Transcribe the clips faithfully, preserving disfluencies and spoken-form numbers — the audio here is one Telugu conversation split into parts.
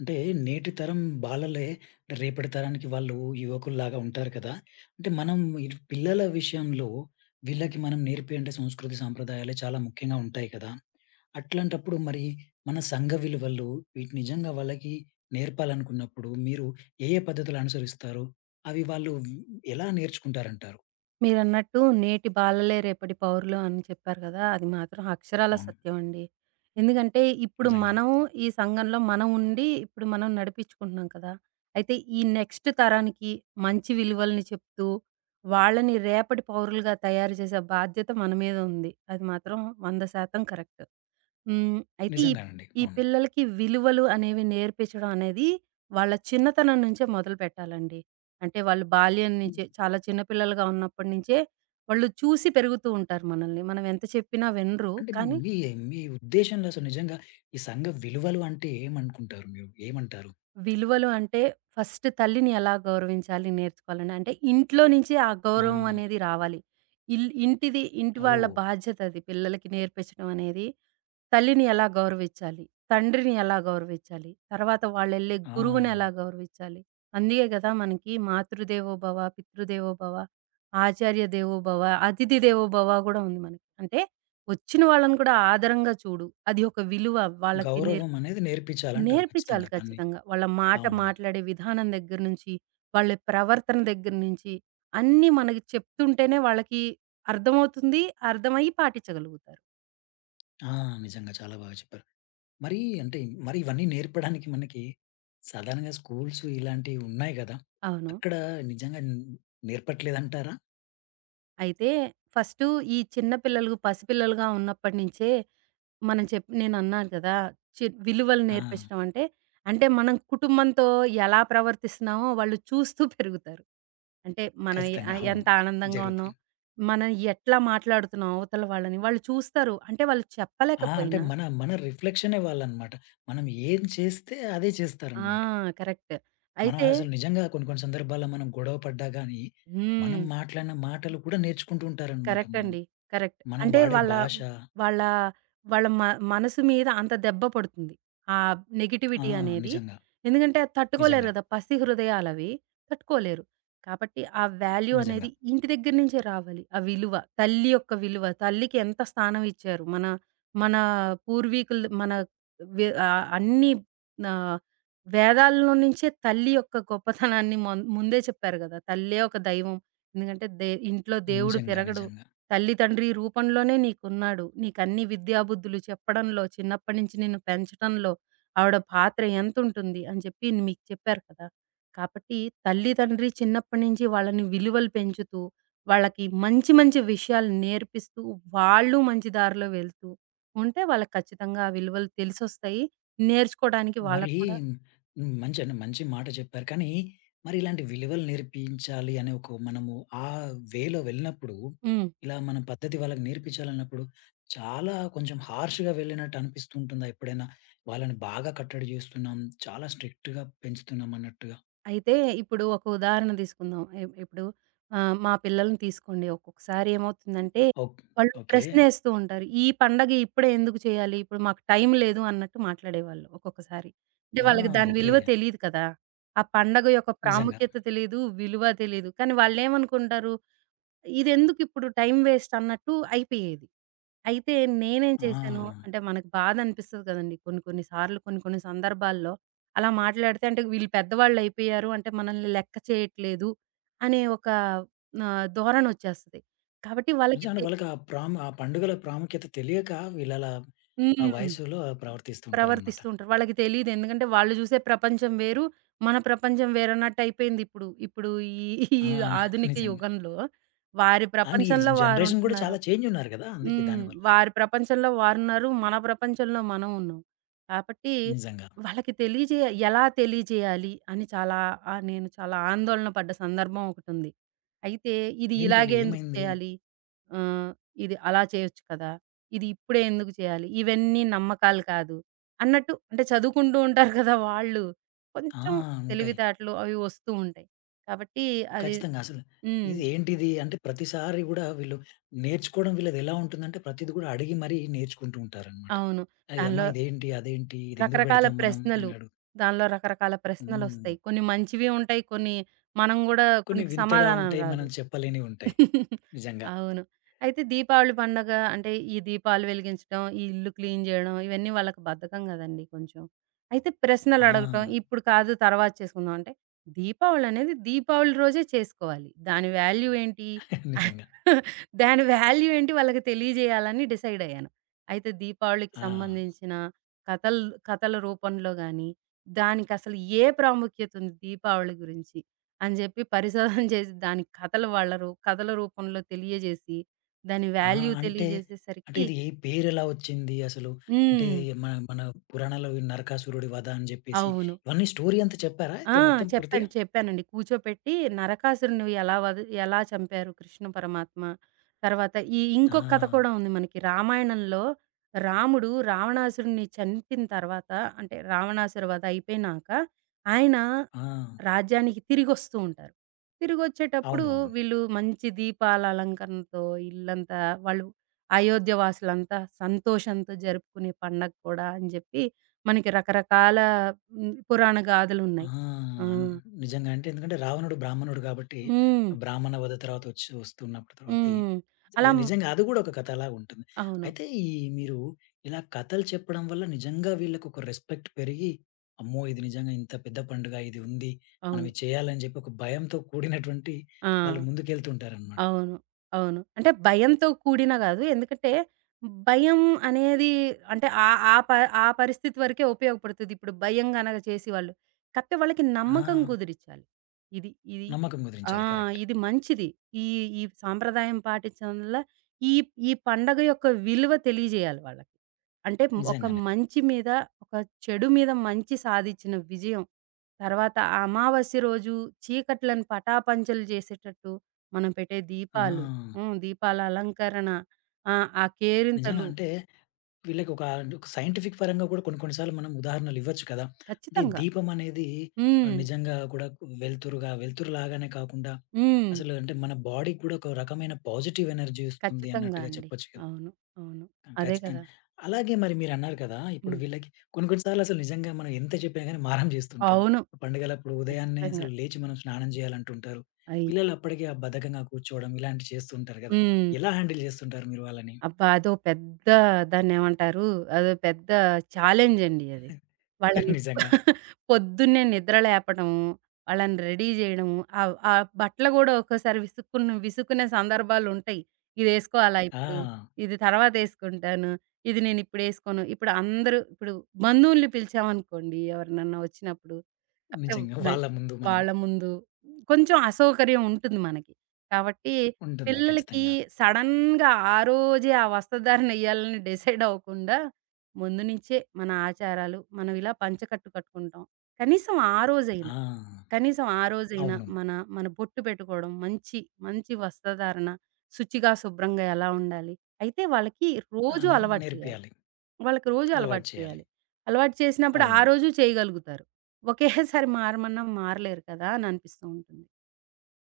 అంటే నేటి తరం బాలలే రేపటి తరానికి వాళ్ళు యువకుల్లాగా ఉంటారు కదా! అంటే మనం ఇటు పిల్లల విషయంలో వీళ్ళకి మనం నేర్పియంటే సంస్కృతి సాంప్రదాయాలే చాలా ముఖ్యంగా ఉంటాయి కదా! అట్లాంటప్పుడు మరి మన సంఘ విలువలు వీటి నిజంగా వాళ్ళకి నేర్పాలనుకున్నప్పుడు మీరు ఏ ఏ పద్ధతులు అనుసరిస్తారు? అవి వాళ్ళు ఎలా నేర్చుకుంటారంటారు? మీరన్నట్టు 'నేటి బాలలే రేపటి పౌరులు' అని చెప్పారు కదా! అది మాత్రం అక్షరాల అవును. సత్యం అండి. ఎందుకంటే ఇప్పుడు నిజంగా. మనం ఈ సంఘంలో మనం ఉండి ఇప్పుడు మనం నడిపించుకుంటున్నాం కదా! అయితే ఈ నెక్స్ట్ తరానికి మంచి విలువల్ని చెప్తూ, వాళ్ళని రేపటి పౌరులుగా తయారు చేసే బాధ్యత మన మీద ఉంది. అది మాత్రం వంద శాతం కరెక్ట్. హ్మ్. అయితే ఈ నిజంగానండి. ఈ అవును. పిల్లలకి విలువలు అనేవి నేర్పించడం అనేది వాళ్ళ చిన్నతనం నుంచే మొదలుపెట్టాలండి. అంటే వాళ్ళు బాల్యం హ్మ్. నుంచే చాలా చిన్న పిల్లలుగా ఉన్నప్పటి నుంచే వాళ్ళు చూసి పెరుగుతూ ఉంటారు మనల్ని. మనం ఎంత చెప్పినా వినరు. అంటే కానీ మీ మీ ఉద్దేశంలో అసలు నిజంగా ఈ సంఘ విలువలు అంటే ఏమనుకుంటారు మీరు? ఏమంటారు? విలువలు అంటే ఫస్ట్ తల్లిని ఎలా గౌరవించాలి నేర్చుకోవాలని. అంటే ఇంట్లో నుంచే ఆ ఆ! గౌరవం అనేది రావాలి. ఇల్ ఇంటిది ఇంటి వాళ్ళ ఓహ్! బాధ్యత అది పిల్లలకి నేర్పించడం అనేది. తల్లిని ఎలా గౌరవించాలి? తండ్రిని ఎలా గౌరవించాలి? తర్వాత వాళ్ళెళ్ళే ఆ! గురువుని ఎలా గౌరవించాలి? అందుకే కదా మనకి మాతృదేవోభవ, పితృదేవోభవ, ఆచార్య దేవోభవ, అతిథి దేవోభవ గూడా ఉంది మనకి. అంటే వచ్చిన వాళ్ళని కూడా ఆదరంగా చూడు. అది ఒక విలువ వాళ్ళకి గౌరవం నేర్పి అనేది నేర్పించాలంటారు ఖచ్చితంగా నేర్పించాలి అవన్నీ. ఖచ్చితంగా. వాళ్ళ మాట అవును. మాట్లాడే విధానం దగ్గర నుంచి, వాళ్ళ ప్రవర్తన దగ్గర నుంచి అన్నీ మనకి చెప్తుంటేనే వాళ్ళకి అర్థమవుతుంది. అర్థమయ్యి పాటించగలుగుతారు. ఆ! నిజంగా చాలా బాగా చెప్పారు. మరి అంటే మరి ఇవన్నీ నేర్పడానికి మనకి సాధారణంగా స్కూల్స్ ఇలాంటివి ఉన్నాయి గదా! అవును. అక్కడ నిజంగా న్ నేర్పట్లేదంటారా? అయితే ఫస్టు ఈ చిన్న పిల్లలు పసిపిల్లలుగా ఉన్నప్పటి నుంచే మనం చెప్ నేనన్నాను కదా! చి విలువలు ఆ! నేర్పించడం అంటే, అంటే మనం కుటుంబంతో ఎలా ప్రవర్తిస్తున్నామో వాళ్ళు చూస్తూ పెరుగుతారు. అంటే మనం ఎ ఖచ్చితంగా. ఆహ్, అవును. ఎంత ఆనందంగా ఉన్నాం, జరుగుతుంది. మనం ఎట్లా మాట్లాడుతున్నాం అవతల వాళ్ళని వాళ్ళు చూస్తారు. అంటే వాళ్ళు ఆ! అంటే చెప్పలేకపోయినా మన మన రిఫ్లెక్షనే వాళ్ళనమాట. మనం ఏం చేస్తే అదే ఆ! చేస్తారనమాట. కరెక్ట్. మనం అయితే అసలు నిజంగా కొన్ని కొన్ని సందర్భాల్లో మనం గొడవ పడ్డా గానీ, మనం హ్మ్. మాట్లాడిన మాటలు కూడా నేర్చుకుంటూ ఉంటారనమాట కరెక్ట్ మనం. అండి. కరెక్ట్. మనం అంటే వాడే వాళ్ళ, భాష. వాళ్ళ, వాళ్ళ మ మనసు మీద అంత దెబ్బ పడుతుంది. ఆ ఆ! నెగటివిటీ అనేది. నిజంగా. ఎందుకంటే అది తట్టుకోలేరు నిజంగా. గదా! పసి హృదయాలవి. తట్టుకోలేరు. కాబట్టి ఆ వాల్యూ నిజంగా. అనేది ఇంటి దగ్గర నుంచే రావాలి. ఆ విలువ. తల్లి యొక్క విలువ. తల్లికి ఎంత స్థానం ఇచ్చారు. మన, మన పూర్వీకులు మన వె ఆహ్, అన్ని ఆహ్, వేదాల్లో నుంచే తల్లి యొక్క గొప్పతనాన్ని మొన్ ముందే చెప్పారు గదా! తల్లే ఒక దైవం. ఎందుకంటే దే ఇంట్లో దేవుడు నిజంగా. తిరగడు. నిజంగా. తల్లి, తండ్రి రూపంలోనే నీకున్నాడు. నీకన్ని విద్యా బుద్ధులు చెప్పడంలో, చిన్నప్పటి నుంచి నిన్ను పెంచటంలో ఆవిడ పాత్ర ఎంతుంటుంది అని చెప్పి మీకు చెప్పారు కదా! కాబట్టి తల్లి, తండ్రి చిన్నప్పటి నుంచి వాళ్ళని విలువలు పెంచుతూ, వాళ్ళకి మంచి మంచి విషయాలు నేర్పిస్తూ, వాళ్ళు మంచి దారిలో వెళ్తూ ఉంటే వాళ్ళకి ఖచ్చితంగా ఆ విలువలు తెలిసొస్తాయి. నేర్చుకోవడానికి మరి వాళ్ళకి కూడా హ్మ్. మంచి అంటే మంచి మాట చెప్పారు. కానీ మరి ఇలాంటి విలువలు నేర్పించాలి అనే ఒక మనము ఆ వేలో వెళ్ళినప్పుడు, హ్మ్. ఇలా మన పద్ధతి వాళ్ళకి నేర్పించాలన్నప్పుడు చాలా కొంచెం హార్ష్‌గా వెళ్ళినట్టు అనిపిస్తూ ఉంటుందా ఎప్పుడైనా? వాళ్ళని బాగా కట్టడి చేస్తున్నాం. చాలా స్ట్రిక్ట్‌గా పెంచుతున్నాం అన్నట్టుగా. అయితే ఇప్పుడు ఒక ఉదాహరణ తీసుకుందాం. ఇప్ ఇప్పుడు ఆహ్, మా పిల్లల్ని తీసుకోండి. ఒక్కొక్కసారి ఏమవుతుందంటే, ఓక్ వాళ్ళు ఓకే. ప్రశ్నేస్తూ ఉంటారు. "ఈ పండగ ఇప్పుడే ఎందుకు చేయాలి? ఇప్పుడు మాకు టైం లేదు" అన్నట్టు మాట్లాడేవాళ్ళు ఒక్కొక్కసారి. అంటే ఆ! వాళ్ళకి దాని ఓకే. విలువ తెలీదు కదా! ఆ పండగ యొక్క నిజంగా. ప్రాముఖ్యత తెలీదు, విలువ తెలీదు. కానీ వాళ్ళేమనుకుంటారు ఇదెందుకిప్పుడు టైం వేస్ట్ అన్నట్టు అయిపోయేది. అయితే నేనేం చేశాను ఆ! అంటే మనకు బాధనిపిస్తది కదండీ! కొన్ని కొన్ని సార్లు, కొన్ని కొన్ని సందర్భాల్లో అలా మాట్లాడితే అంటే వీళ్ళు పెద్దవాళ్ళయిపోయారు అంటే మనల్ని లెక్క చేయట్లేదు అనే ఒక ఆహ్, ధోరణొచ్చేస్తది. కాబట్టి వాళ్ళకి నిజంగా తె వాళ్ళకి ఆ ప్రాము ఆ పండుగల ప్రాముఖ్యత తెలియక వీళ్ళలా ఆ హ్మ్. వయసులో ప్రవర్తిస్తూ ఉంటారనమాట. ప్రవర్తిస్తూ ఉంటారు. వాళ్ళకి తెలీదు. ఎందుకంటే వాళ్ళు చూసే ప్రపంచం వేరు, మన ప్రపంచం వేరన్నట్టయిపోయిందిప్పుడు. ఇప్పుడు ఇప్పుడు ఈ ఈ ఆ! ఆధునిక నిజంగా. యుగంలో వారి అండ్ ఈ ప్రపంచంలో జనరేషన్ కూడా వారుంటున్నారు. చాలా చేంజ్ ఉన్నారు కదా! అందుకే హ్మ్. దానివల్ల. వారి ప్రపంచంలో వారున్నారు. మన ప్రపంచంలో మనం ఉన్నాం. కాబట్టి నిజంగా. వాళ్ళకి తెలియజేయ ఎలా తెలియజేయాలి అని చాలా ఆహ్, నేను చాలా ఆందోళన పడ్డ సందర్భం ఒకటుంది. అయితే ఇది ఏంటండి ఇలాగే ఎందుకు ఏమైంది? చేయాలి? ఆహ్, ఇది అలా చేయొచ్చు కదా! ఇది ఇప్పుడే ఎందుకు చేయాలి? ఇవన్నీ నమ్మకాలు కాదు. అన్నట్టు అంటే చదువుకుంటూ ఉంటారు కదా! వాళ్ళు ఆ! కొంచెం ఉంటాయి. తెలివితేటలు అవి వస్తూ ఉంటాయి. కాబట్టి అవి ఖచ్చితంగా. అసలు హ్మ్. ఇది ఏంటిది? అంటే ప్రతిసారి గూడా వీళ్ళు నేర్చుకోవడం వీళ్ళది ఎలా ఉంటుందంటే ప్రతిది కూడా అడిగి మరీ నేర్చుకుంటూ ఉంటారనమాట. అవును. "ఏయ్! దానిలో అమ్మ ఇదేంటి? అదేంటి? ఇదెందుకు రకరకాల పెడతాం మనం?" అని ప్రశ్నలు. అడు దానిలో రకరకాల హ్మ్. ప్రశ్నలొస్తాయి. కొన్ని మంచివి ఉంటాయి. కొన్ని మనం గూడా కొన్ని కొన్ని వింతగా సమాధానం ఉంటాయి. రాదు. మనం చెప్పలేనివి ఉంటాయి. నిజంగా. అవును. అయితే దీపావళి పండగ అంటే ఈ దీపాలు వెలిగించడం, ఈ ఇల్లు క్లీన్ జేయడం ఇవన్నీ వాళ్ళకి బద్ధకం గదండీ కొంచెం. అయితే ఆ! ప్రశ్నలడగటం ఇప్పుడు కాదు తర్వాత చేసుకుందాం అంటే, దీపావళి అనేది దీపావళి రోజే చేసుకోవాలి. దాని వాల్యూ ఏంటి? నిజంగా. దాని వాల్యూ ఏంటి వాళ్ళకి తెలియజేయాలని డిసైడ్ అయ్యాను. అయితే దీపావళికి ఆ! సంబంధించిన కథల్ కథల రూపంలో గాని, దానికసలు ఏ ప్రాముఖ్యతుంది దీపావళి గురించి అని జెప్పి పరిశోధన జేసి దానికి కథలు వాళ్ళ రూ కథల రూపంలో తెలియజేసి, దాని ఆ! వాల్యూ అంటే, అంటే తెలియజేసేసరికి ఇది పేరెలా వచ్చింది అసలు? అంటే హ్మ్. మన మన పురాణాల్లో ఈ నరకాసురుడి వధ అని జెప్పేసి అవును. ఇవన్నీ స్టోరీ అంతా చెప్పారా ఆ! అయితే మొత్తం పూర్తిగా? చెప్పాను. చెప్పానండి. కూర్చోపెట్టి నరకాసురుడిని ఎలా వధ ఎలా చంపారు కృష్ణ పరమాత్మ. తర్వాత ఈ ఆ! ఇంకొక కథ కూడా ఉంది మనకి. రామాయణంలో రాముడు రావణాసురుడిని చంపిన తర్వాత అంటే రావణాసుర వధ అయిపోయినాక ఆయన ఆ! రాజ్యానికి తిరిగొస్తూ ఉంటారు. తిరిగొచ్చేటప్పుడు అవును. అవును. వీళ్ళు మంచి దీపాల అలంకరణతో ఇల్లంతా వాళ్ళు అయోధ్య వాసులంతా సంతోషంతో జరుపుకునే పండగ కూడా అని జెప్పి మనకి రకరకాల హ్మ్, పురాణ ఆ! గాథలున్నాయి. ఆ! అన్ నిజంగా అంటే ఎందుకంటే రావణుడు బ్రాహ్మణుడు గాబట్టి, హ్మ్. బ్రాహ్మణ వధ తర్వాత వచ్చి వస్తున్నప్పుడు తర్వాతి హ్మ్. అలా అది నిజంగా అది గూడా ఒక కథలా ఉంటుంది. అవును. అయితే ఈ మీరు ఇలా కథలు చెప్పడం వల్ల నిజంగా వీళ్ళకి ఒక రెస్పెక్ట్ పెరిగి, అమ్మో! ఇది నిజంగా ఇంత పెద్ద పండుగ ఇది ఉంది. మనం అవును. ఇది చేయాలని చెప్పి ఒక భయంతో కూడినటువంటి ఆ! వాళ్ళు ముందుకెళ్తుంటారనమాట. అవును. అవును. అంటే భయంతో కూడిన గాదు. ఎందుకంటే, భయం అనేది అంటే ఆహ్, ఆ ప ఆ పరిస్థితి వరకే ఉపయోగపడుతది. ఇప్పుడు భయం గనక చేసేవాళ్ళు. కాకపోతే వాళ్ళకి ఆ! నమ్మకం కుదిరిచ్చాలి. ఇది, ఇది నమ్మకం ఆ! కుదిరించాలి. కరెక్ట్. ఇది మంచిది. ఈ ఈ సాంప్రదాయం పాటించడం వల్ల ఈ ఈ పండగ యొక్క విలువ తెలియజేయాలి వాళ్ళకి. అంటే ఒక నిజంగానే. మంచి మీద, ఒక చెడు మీద మంచి సాధించిన విజయం. తర్వాత ఆ అమావాస్య రోజు చీకట్లను పటాపంచలు చేసేటట్టు మనం పెట్టే ఆ! దీపాలు, హ్మ్. దీపాల అలంకరణ, ఆహ్, ఆ నిజంగా కేరింతలు అంటే వీళ్ళకొక అంటే ఒక సైంటిఫిక్ పరంగా కూడా కొన్ని కొన్ని సార్లు మనం ఉదాహరణలు ఇవ్వచ్చు కదా! అంటే ఈ ఖచ్చితంగా. దీపం అనేది ఆహ్, హ్మ్. నిజంగా కూడా వెలుతురుగా వెలుతురు లాగానే కాకుండా హ్మ్. అసలు అంటే మన బాడీకి కూడా ఒక రకమైన పాజిటివ్ ఎనర్జీ ఇస్తుంది ఖచ్చితంగా అన్నట్టుగా అండి. చెప్పొచ్చు కదా! అవును. అవును. ఆ, అదే ఖచ్చితంగా. కదా! అలాగే మరి మీరన్నారు కదా! ఇప్పుడు హ్మ్. వీళ్ళకి కొన్ని కొన్ని సార్లు అసలు నిజంగా మనం ఎంత చెప్పినా గాని మారం చేస్తుంటారు. అవును. పండుగలప్పుడు ఉదయాన్నే ఖచ్చితంగా. అసలు లేచి మనం స్నానం చేయాలంటుంటారు. అయి పిల్లలు అప్పటికే ఆ బద్ధకంగా కూర్చోవడం ఇలాంటివి చేస్తుంటారు కదా! హ్మ్. ఎలా హ్యాండిల్ చేస్తుంటారు మీరు వాళ్ళని? అబ్బా! అదో పెద్ద దాన్నేమంటారు? అదో పెద్ద ఛాలెంజ్ అండి అది. వాళ్ళని నిజంగా. పొద్దున్నే నిద్ర లేపడము, వాళ్ళని రెడీ జేయడము, ఆవ్ ఆ బట్టలు గూడా ఒక్కోసారి విసుక్కున్న విసుక్కునే సందర్భాలుంటయి. ఇదేసుకోవాలా ఆ! ఇప్పుడు? ఇది తర్వాతేసుకుంటాను. ఇది నేనిప్పుడేసుకోను. ఇప్పుడు వేసుకోను. ఇప్పుడు అందరూ ఇప్పుడు బంధువుల్ని పిలిచామనుకోండి ఎవరినన్నా వచ్చినప్పుడు, అంటే నిజంగా. మల్ వాళ్ళ ముందు మనం వాళ్ళ ముందు కొంచెం అసౌకర్యం ఉంటుంది మనకి. కాబట్టి ఉంటుంది పిల్లలకి ఖచ్చితంగా. సడన్‌గా ఆ రోజే ఆ వస్త్రధారణెయ్యాలని డిసైడ్ అవ్వకుండా ముందు నుంచే మన ఆచారాలు మనం ఇలా పంచకట్టు కట్టుకుంటాం. కనీసం ఆ రోజైనా, ఆ! కనీసం ఆ రోజైనా అవును. మన, మన బొట్టు పెట్టుకోవడం, మంచి, మంచి వస్త్రధారణ, శుచిగా, శుభ్రంగా ఎలా ఉండాలి. అయితే వాళ్ళకి రోజు అనేది అలవాటు చేయాలి. నేర్పియాలి. వాళ్ళకి రోజు అలవాటు అలవాటు చేయాలి. చేయాలి. అలవాటు చేసినప్పుడు ఆ అవును. రోజు చేయగలుగుతారు. ఒకేసారి మారమన్నా మారలేరు కదా! అని అనిపిస్తూ ఉంటుంది.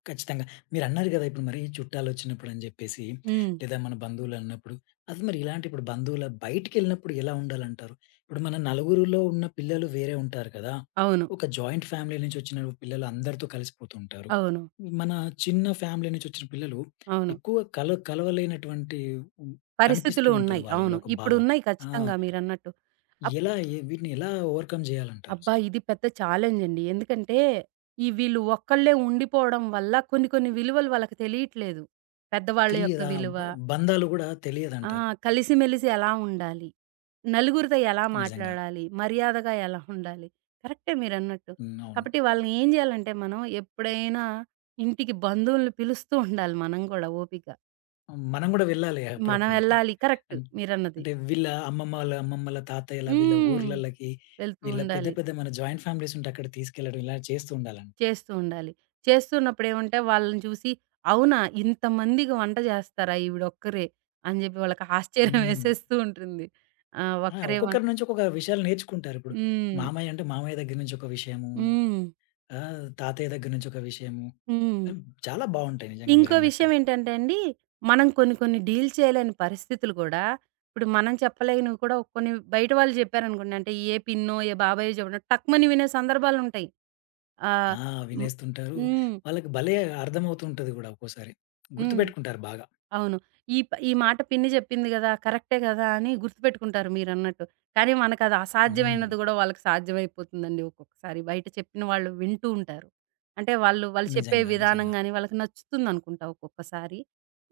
ఖచ్చితంగా. మీరన్నారు గదా! ఇప్పుడు మరి చుట్టాలొచ్చినప్పుడని జెప్పేసి, హ్మ్. లేదా మన బంధువులన్నప్పుడు, అసలు మరి ఇలాంటి ఇప్పుడు బంధువుల బయటికెళ్ళినప్పుడు ఎలా ఉండాలంటారు? ఇప్పుడు మన నలుగురిలో ఉన్న పిల్లలు వేరే ఉంటారు కదా! అవును. ఒక జాయింట్ ఫ్యామిలీ నుంచొచ్చిన పిల్లలు అందరితో కలిసిపోతుంటారు. అవును. మన చిన్న ఫ్యామిలీ నుంచొచ్చిన పిల్లలు అవును. ఎక్కువ కల కలవలేనటువంటి కనిపిస్తూ పరిస్థితులు ఉంటది ఉన్నాయి. వాళ్ళలో అవును. ఒక ఇప్పుడు భావం. ఉన్నాయి ఆ! ఖచ్చితంగా మీరన్నట్టు. ఎలా ఎ వీటిని ఎలా ఓవర్‌కమ్ అబ్బా! జేయాలంటారసలు? ఇది పెద్ద ఛాలెంజ్ అండి. ఎందుకంటే, ఈ వీళ్ళు ఒక్కళ్ళే ఉండిపోవడం వల్ల కొన్ని కొన్ని విలువలు వాళ్ళకి తెలియట్లేదు. పెద్దవాళ్ళ యొక్క తెలియదా? విలువ, బ బంధాలు గూడా ఆ! తెలియదంటారు. కలిసిమెలిసి ఎలా ఉండాలి? నలుగురితో ఎలా నిజంగా. మాట్లాడాలి? మర్యాదగా ఎలా ఉండాలి? కరెక్టే మీరన్నట్టు. హ్మ్. అవును. కాబట్టి వాళ్ళని ఏం చేయాలంటే మనం ఎప్పుడైనా ఇంటికి బంధువుల్ని పిలుస్తూ ఉండాలి మనం కూడా ఓపిక. మనం గూడా వెళ్ళాలి మనం అప్పుడప్పుడు. వెళ్ళాలి. కరెక్ట్ అన్ మీరన్నది. అంటే వీళ్ళ అమ్మమ్మల, అమ్మమ్మల తాతయ్యల వీళ్ళ హ్మ్. ఊర్లల్లకి వెళ్తూ వీళ్ళ పెద్ద, ఉండాలి. పెద్ద మన జాయింట్ ఫ్యామిలీస్ ఉంటే అక్కడ తీసుకెళ్ళడం ఇలా చేస్తూ ఉండాలండి. చేస్తూ ఉండాలి. చేస్తున్నప్పుడు ఏమంటే వాళ్ళని చూసి, అవునా! ఇంతమందికి వంట చేస్తారా ఈవిడొక్కరే అని చెప్పి వాళ్ళకి ఆశ్చర్యం హ్మ్. వేసేస్తూ ఉంటుంది. ఆ! ఆ! ఒక్కరే వం ఒక్కొక్కరి నుంచి ఒక్కొక్క విషయాలు నేర్చుకుంటారిప్పుడు. హ్మ్. మామయ్య అంటే మామయ్య దగ్గర నుంచి ఒక విషయము, హ్మ్. ఆహ్, తాతయ్య దగ్గర నుంచి ఒక విషయము. హ్మ్. ఆహ్, చాలా బావుంటాయి నిజంగా ఇంకో విషయం మీరన్నట్టుగా. ఏంటంటే అండి, మనం కొన్ని కొన్ని డీల్ చేయలేని పరిస్థితులు కూడా, ఇప్పుడు మనం చెప్పలేనివి కూడా కొన్ని బయట వాళ్ళు చెప్పారనుకోండి, అంటే ఏ పిన్నో, ఏ బాబాయో చెప్పడం టక్‌మని వినే సందర్భాలుంటాయి. ఆహ్, ఆ! హ్మ్. వినేస్తుంటారు. హ్మ్. వాళ్ళకి భలే అర్థమవుతుంటది గూడా ఒక్కోసారి. హ్మ్. గుర్తుపెట్టుకుంటారు బాగా. అవును. ఈ ప ఈ మాట పిన్ని జెప్పింది గదా! కరెక్టే గదా! అని గుర్తుపెట్టుకుంటారు మీరన్నట్టు. కానీ మనకది హ్మ్. అసాధ్యమైనది గూడా వాళ్ళకి సాధ్యమైపోతుందండి ఒక్కొక్కసారి. బయట చెప్పిన వాళ్ళు వింటూ ఉంటారు. అంటే వాళ్ళు, వాళ్ళు చెప్పే నిజంగా. విధానం నిజంగా. గాని వాళ్ళకి నచ్చుతుందనుకుంటా ఒక్కొక్కసారి.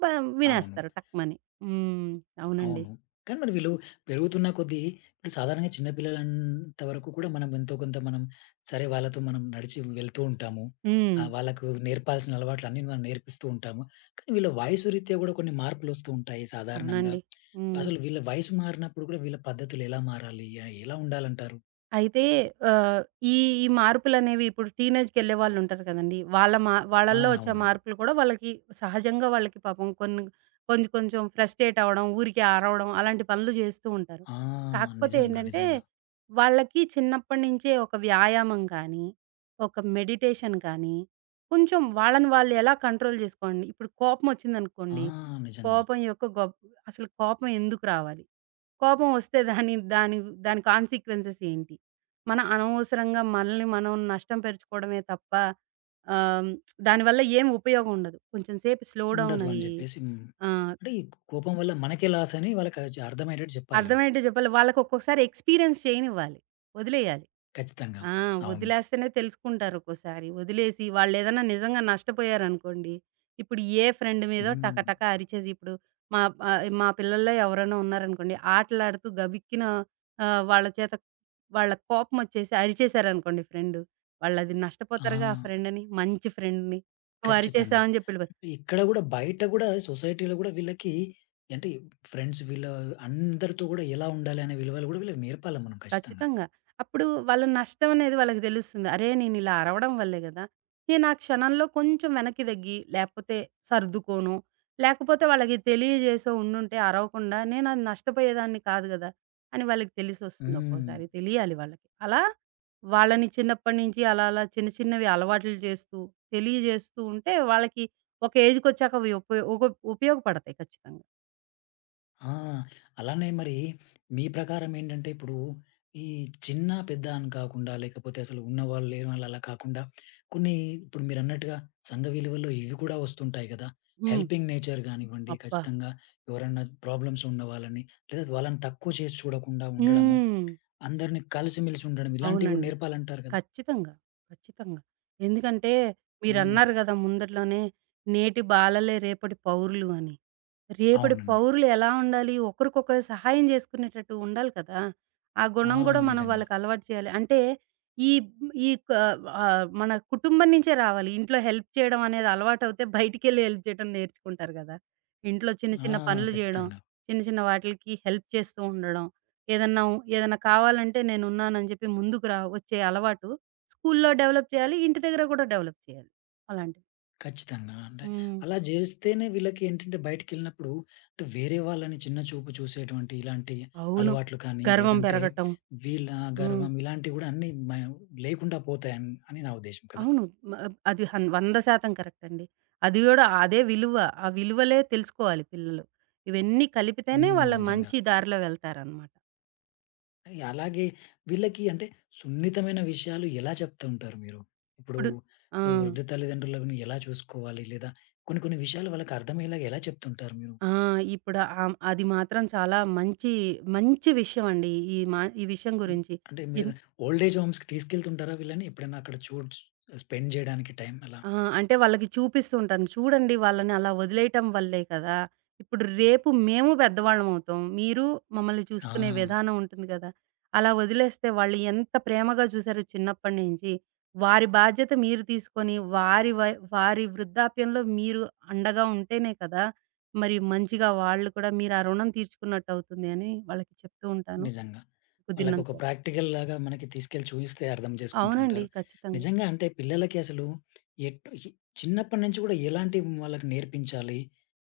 బ అవును. వినేస్తారు టక్‌మని. హ్మ్. అవునండి. అవును. కానీ మరి వీళ్ళు పెరుగుతున్న కొద్దీ ఇప్పుడు సాధారణంగా చిన్న పిల్లలంత వరకు కూడా మనం ఎంతో కొంత మనం సరే వాళ్ళతో మనం నడిచి వెళ్తూ ఉంటాము. హ్మ్. ఆహ్, వాళ్ళకు నేర్పాల్సిన అలవాట్లన్నీ మనం నేర్పిస్తూ ఉంటాము. కానీ వీళ్ళ వయసు రీత్యా గూడా కొన్ని మార్పులొస్తూ ఉంటాయి సాధారణంగా. అవునండి. హ్మ్. అసలు వీళ్ళ వయసు మారినప్పుడు గూడా వీళ్ళ పద్ధతులు ఎలా మారాలి? ఆహ్, ఎలా ఉండాలంటారు? అయితే ఆహ్, ఈ ఈ మార్పులనేవి ఇప్పుడు టీనేజ్‌కెళ్ళే వాళ్ళుంటారు కదండీ! వాళ్ళ మా ఆ! వాళ్ళల్లో వచ్చే అవునండి. మార్పులు కూడా వాళ్ళకి సహజంగా వాళ్ళకి పాపం కొన్ని కొంచెం కొంచెం ఫ్రస్ట్రేట్ అవ్వడం, ఊరికే అరవడం అలాంటి పనులు జేస్తూ ఉంటారు. ఆ! కాకపోతే నిజంగా. ఏంటంటే, నిజంగా. వాళ్ళకి చిన్నప్పటి నుంచే ఒక వ్యాయామం కానీ, ఒక మెడిటేషన్ కానీ, కొంచెం వాళ్ళని వాళ్ళు ఎలా కంట్రోల్ జేసుకోండి ఇప్పుడు ఆ! కోపమొచ్చిందనుకోండి, నిజంగా. కోపం యొక్క గొప్ అసలు కోపం ఎందుకు రావాలి? కోపం వస్తే దాని దాని దాని కాన్సిక్వెన్సెస్ ఏంటి? మన అనవసరంగా మనల్ని మనం నష్టం పరుచుకోవడమే తప్ప ఆహ్, దానివల్ల ఏం ఉపయోగం ఉండదు. కొంచెం సేపు స్లో డౌన్ ఉండదు అని అయ్యి జెప్పేసి హ్మ్. ఆహ్, అంటే ఈ కోపం వల్ల మనకే లాస్ అని వాళ్ళకి చ అర్థమయ్యేటట్టు జెప్పాలనమాట. అర్థమయ్యేట్టు జెప్పాలి. వాళ్ళకొక్కొక్కసారి ఎక్స్‌పీరియన్స్ చేయనివ్వాలి. వదిలేయాలి. ఖచ్చితంగా. ఆ! అవును. వదిలేస్తేనే తెలుసుకుంటారు ఒక్కోసారి. వదిలేసి వాళ్ళేదన్నా నిజంగా నష్టపోయారనుకోండి, ఇప్పుడు ఏ ఫ్రెండ్ మీదో హ్మ్. టకటక అరిచేసి ఇప్పుడు మా ఆహ్, మా పిల్లల్లో ఎవరైనా ఉన్నారనుకోండి, ఆటలాడుతూ గబిక్కిన ఆహ్, వాళ్ళ చేత వాళ్ళ కోపమొచ్చేసి అరిచేశారనుకోండి ఫ్రెండు, వాళ్ళది ఆ! నష్టపోతారుగా ఆ ఫ్రెండని. మంచి ఫ్రెండ్‌ని. "నువ్వు ఖచ్చితంగా. అరిచేసావు" అని జెప్పి వెళ్ళిపోతారు. అంటే ఇక్కడ గూడా బయట గూడా సొసైటీలో గూడా వీళ్ళకి అంటే ఫ్రెండ్స్ వీళ్ళ అందరితో గూడా ఎలా ఉండాలి అనే విలువలు గూడా వీళ్ళకి నేర్పాలి మనం ఖచ్చితంగా. ఖచ్చితంగా. అప్పుడు వాళ్ళ నష్టం అనేది వాళ్ళకి తెలుస్తుంది. అరే! నేనిలా అరవడం వల్లే గదా! నేను ఆ క్షణంలో కొంచెం వెనక్కి తగ్గి, లేకపోతే సర్దుకోను, లేకపోతే వాళ్ళకి తెలియజేసో ఉండుంటే అరవకుండా నేను అది నష్టపోయేదాన్ని కాదు గదా! అని వాళ్ళకి తెలిసొస్తుంది హ్మ్. ఒక్కోసారి. తెలియాలి వాళ్ళకి. అలా వాళ్ళని చిన్నప్పటి నుంచి అలా అలా చిన్న చిన్నవి అలవాట్లు చేస్తూ, తెలియజేస్తూ ఉంటే వాళ్ళకి ఒక ఏజ్‌కొచ్చాక అవి ఉపయో ఒక ఉపయోగపడతాయి ఖచ్చితంగా. ఆ! అలానే మరి మీ ప్రకారం ఏంటంటే, ఇప్పుడు ఈ చిన్న, పెద్ద అని కాకుండా లేకపోతే అసలు ఉన్నవాళ్ళు, లేనివాళ్ళు అలా కాకుండా కొన్ని ఇప్పుడు మీరన్నట్టుగా సంఘ విలువల్లో ఇవి కూడా వస్తుంటాయి గదా! హ్మ్. హెల్పింగ్ నేచర్ గానివ్వండి, అబ్బా! ఖచ్చితంగా ఎవరైనా ప్రాబ్లమ్స్ ఉన్న వాళ్ళని లేదా వాళ్ళని తక్కువ చేసి చూడకుండా ఉండడము, హ్మ్. అందరిని కలిసిమెలిసి ఉండడం ఇలాంటివి కూడా అవునండి. నేర్పాలంటారు గదా! ఖచ్చితంగా. ఖచ్చితంగా. ఎందుకంటే హ్మ్. మీరన్నారు గదా! ముందట్లోనే నేటి బాలలే రేపటి పౌరులు అని. రేపటి అవునండి. పౌరులు ఎలా ఉండాలి? ఒకరికొకరు సహాయం జేసుకునేటట్టు ఉండాలి కదా! ఆ ఆ! గుణం గూడా మనం నిజంగా. వాళ్ళకి అలవాటు చేయాలి. అంటే ఈ ఈ క ఆహ్, మన కుటుంబం నుంచే రావాలి. ఇంట్లో హెల్ప్ చేయడం అనేది అలవాటవుతే బయటికెళ్ళి హెల్ప్ చేయడం నేర్చుకుంటారు గదా! ఇంట్లో చిన్న ఆ! చిన్న పనులు జేయడం, ఖచ్చితంగా. చిన్న చిన్న వాటిలకి హెల్ప్ చేస్తూ ఉండడం. ఏదన్నా ఉ ఏదన్నా కావాలంటే నేనున్నానని జెప్పి ముందుకు రా వచ్చే అలవాటు స్కూల్లో డెవలప్ చేయాలి. ఇంటి దగ్గర గూడా డెవలప్ చేయాలి. అలాంటివి. ఖచ్చితంగా. అంటే హ్మ్. అలా జేస్తేనే వీళ్ళకేంటంటే బయటికెళ్ళినప్పుడు అంటే వేరే వాళ్ళని చిన్న చూపు చూసేటువంటి ఇలాంటి అవును. అలవాట్లు కానీ, గర్వం లేదంటే పెరగటం. వీళ్ళ హ్మ్. గర్వం ఇలాంటివి గూడా అన్నీ మ లేకుండా పోతాయన్ అని నా ఉద్దేశ్యం కదా! అవును. మ అది హన్ వంద శాతం కరెక్ట్ అండి. అది గూడా అదే విలువ. ఆ విలువలే తెలుసుకోవాలి పిల్లలు. ఇవన్నీ కలిపితేనే హ్మ్. వాళ్ళ నిజంగా. మంచి దారిలో వెళ్తారనమాట. ఇగ అలాగే వీళ్ళకి అంటే సున్నితమైన విషయాలు ఎలా చెప్తూ ఉంటారు మీరు? ఇప్పుడు, ఇప్పుడు ఆ! ఇప్పుడు వృద్ధ తల్లిదండ్రులను ఎలా చూసుకోవాలి? లేదా కొన్ని కొన్ని విషయాలు వాళ్ళకి అర్థమయ్యేలాగా ఎలా చెప్తుంటారు మీరు? ఆ! ఇప్పుడు ఆహ్, అది మాత్రం చాలా మంచి, మంచి విషయం అండి. ఈ మా ఈ విషయం అన్ గురించి. అంటే మీరు ఎన్ ఓల్డ్ ఏజ్ హోమ్స్‌కి తీసుకెళ్తుంటారా వీళ్ళని? ఎప్పుడైనా అక్కడ చూడ్చ్ స్పెండ్ జేయడానికి టైం అలా? ఆ! అంటే వాళ్ళకి చూపిస్తూ ఉంటాను. చూడండి వాళ్ళని అలా వదిలేయటం వల్లే కదా! ఇప్పుడు రేపు మేము పెద్దవాళ్ళమవుతాం. మీరు మమ్మల్ని ఆ! చూసుకునే విధానం ఉంటుంది కదా! అలా వదిలేస్తే వాళ్ళు ఎంత ప్రేమగా చూసారో చిన్నప్పటి నుంచి, వారి బాధ్యత మీరు తీసుకొని వారి వై వారి వృద్ధాప్యంలో మీరు అండగా ఉంటేనే కదా! మరి మంచిగా వాళ్ళు కూడా మీరు ఆ రుణం తీర్చుకున్నట్టు అవుతుంది అని వాళ్ళకి చెప్తూ ఉంటాను. నిజంగా. కుదిరినంత వాళ్ళకొక వరకు. ప్రాక్టికల్‌లాగా మనకి తీసుకెళ్ళి చూయిస్తే అర్థం అవునండి. చేసుకుంటుంటారు. ఖచ్చితంగా. నిజంగా అంటే పిల్లలకి అసలు ఎట్ ఎ చిన్నప్పటి నుంచి కూడా ఎలాంటివి వాళ్ళకి నేర్పించాలి?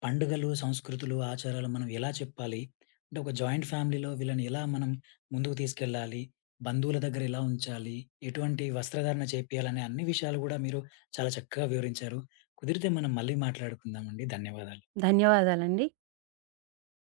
పండుగలు, సంస్కృతులు, ఆచారాలు మనం ఎలా చెప్పాలి? అంటే ఒక జాయింట్ ఫ్యామిలీలో వీళ్ళని ఎలా మనం ముందుకు తీసుకెళ్ళాలి? బంధువుల దగ్గర ఎలా ఉంచాలి? ఎటువంటి వస్త్రధారణ చేపియాలనే అన్ని విషయాలు కూడా మీరు చాలా చక్కగా వివరించారు. కుదిరితే మనం మళ్ళీ మాట్లాడుకుందామండి. ధన్యవాదాలు. ధన్యవాదాలండి.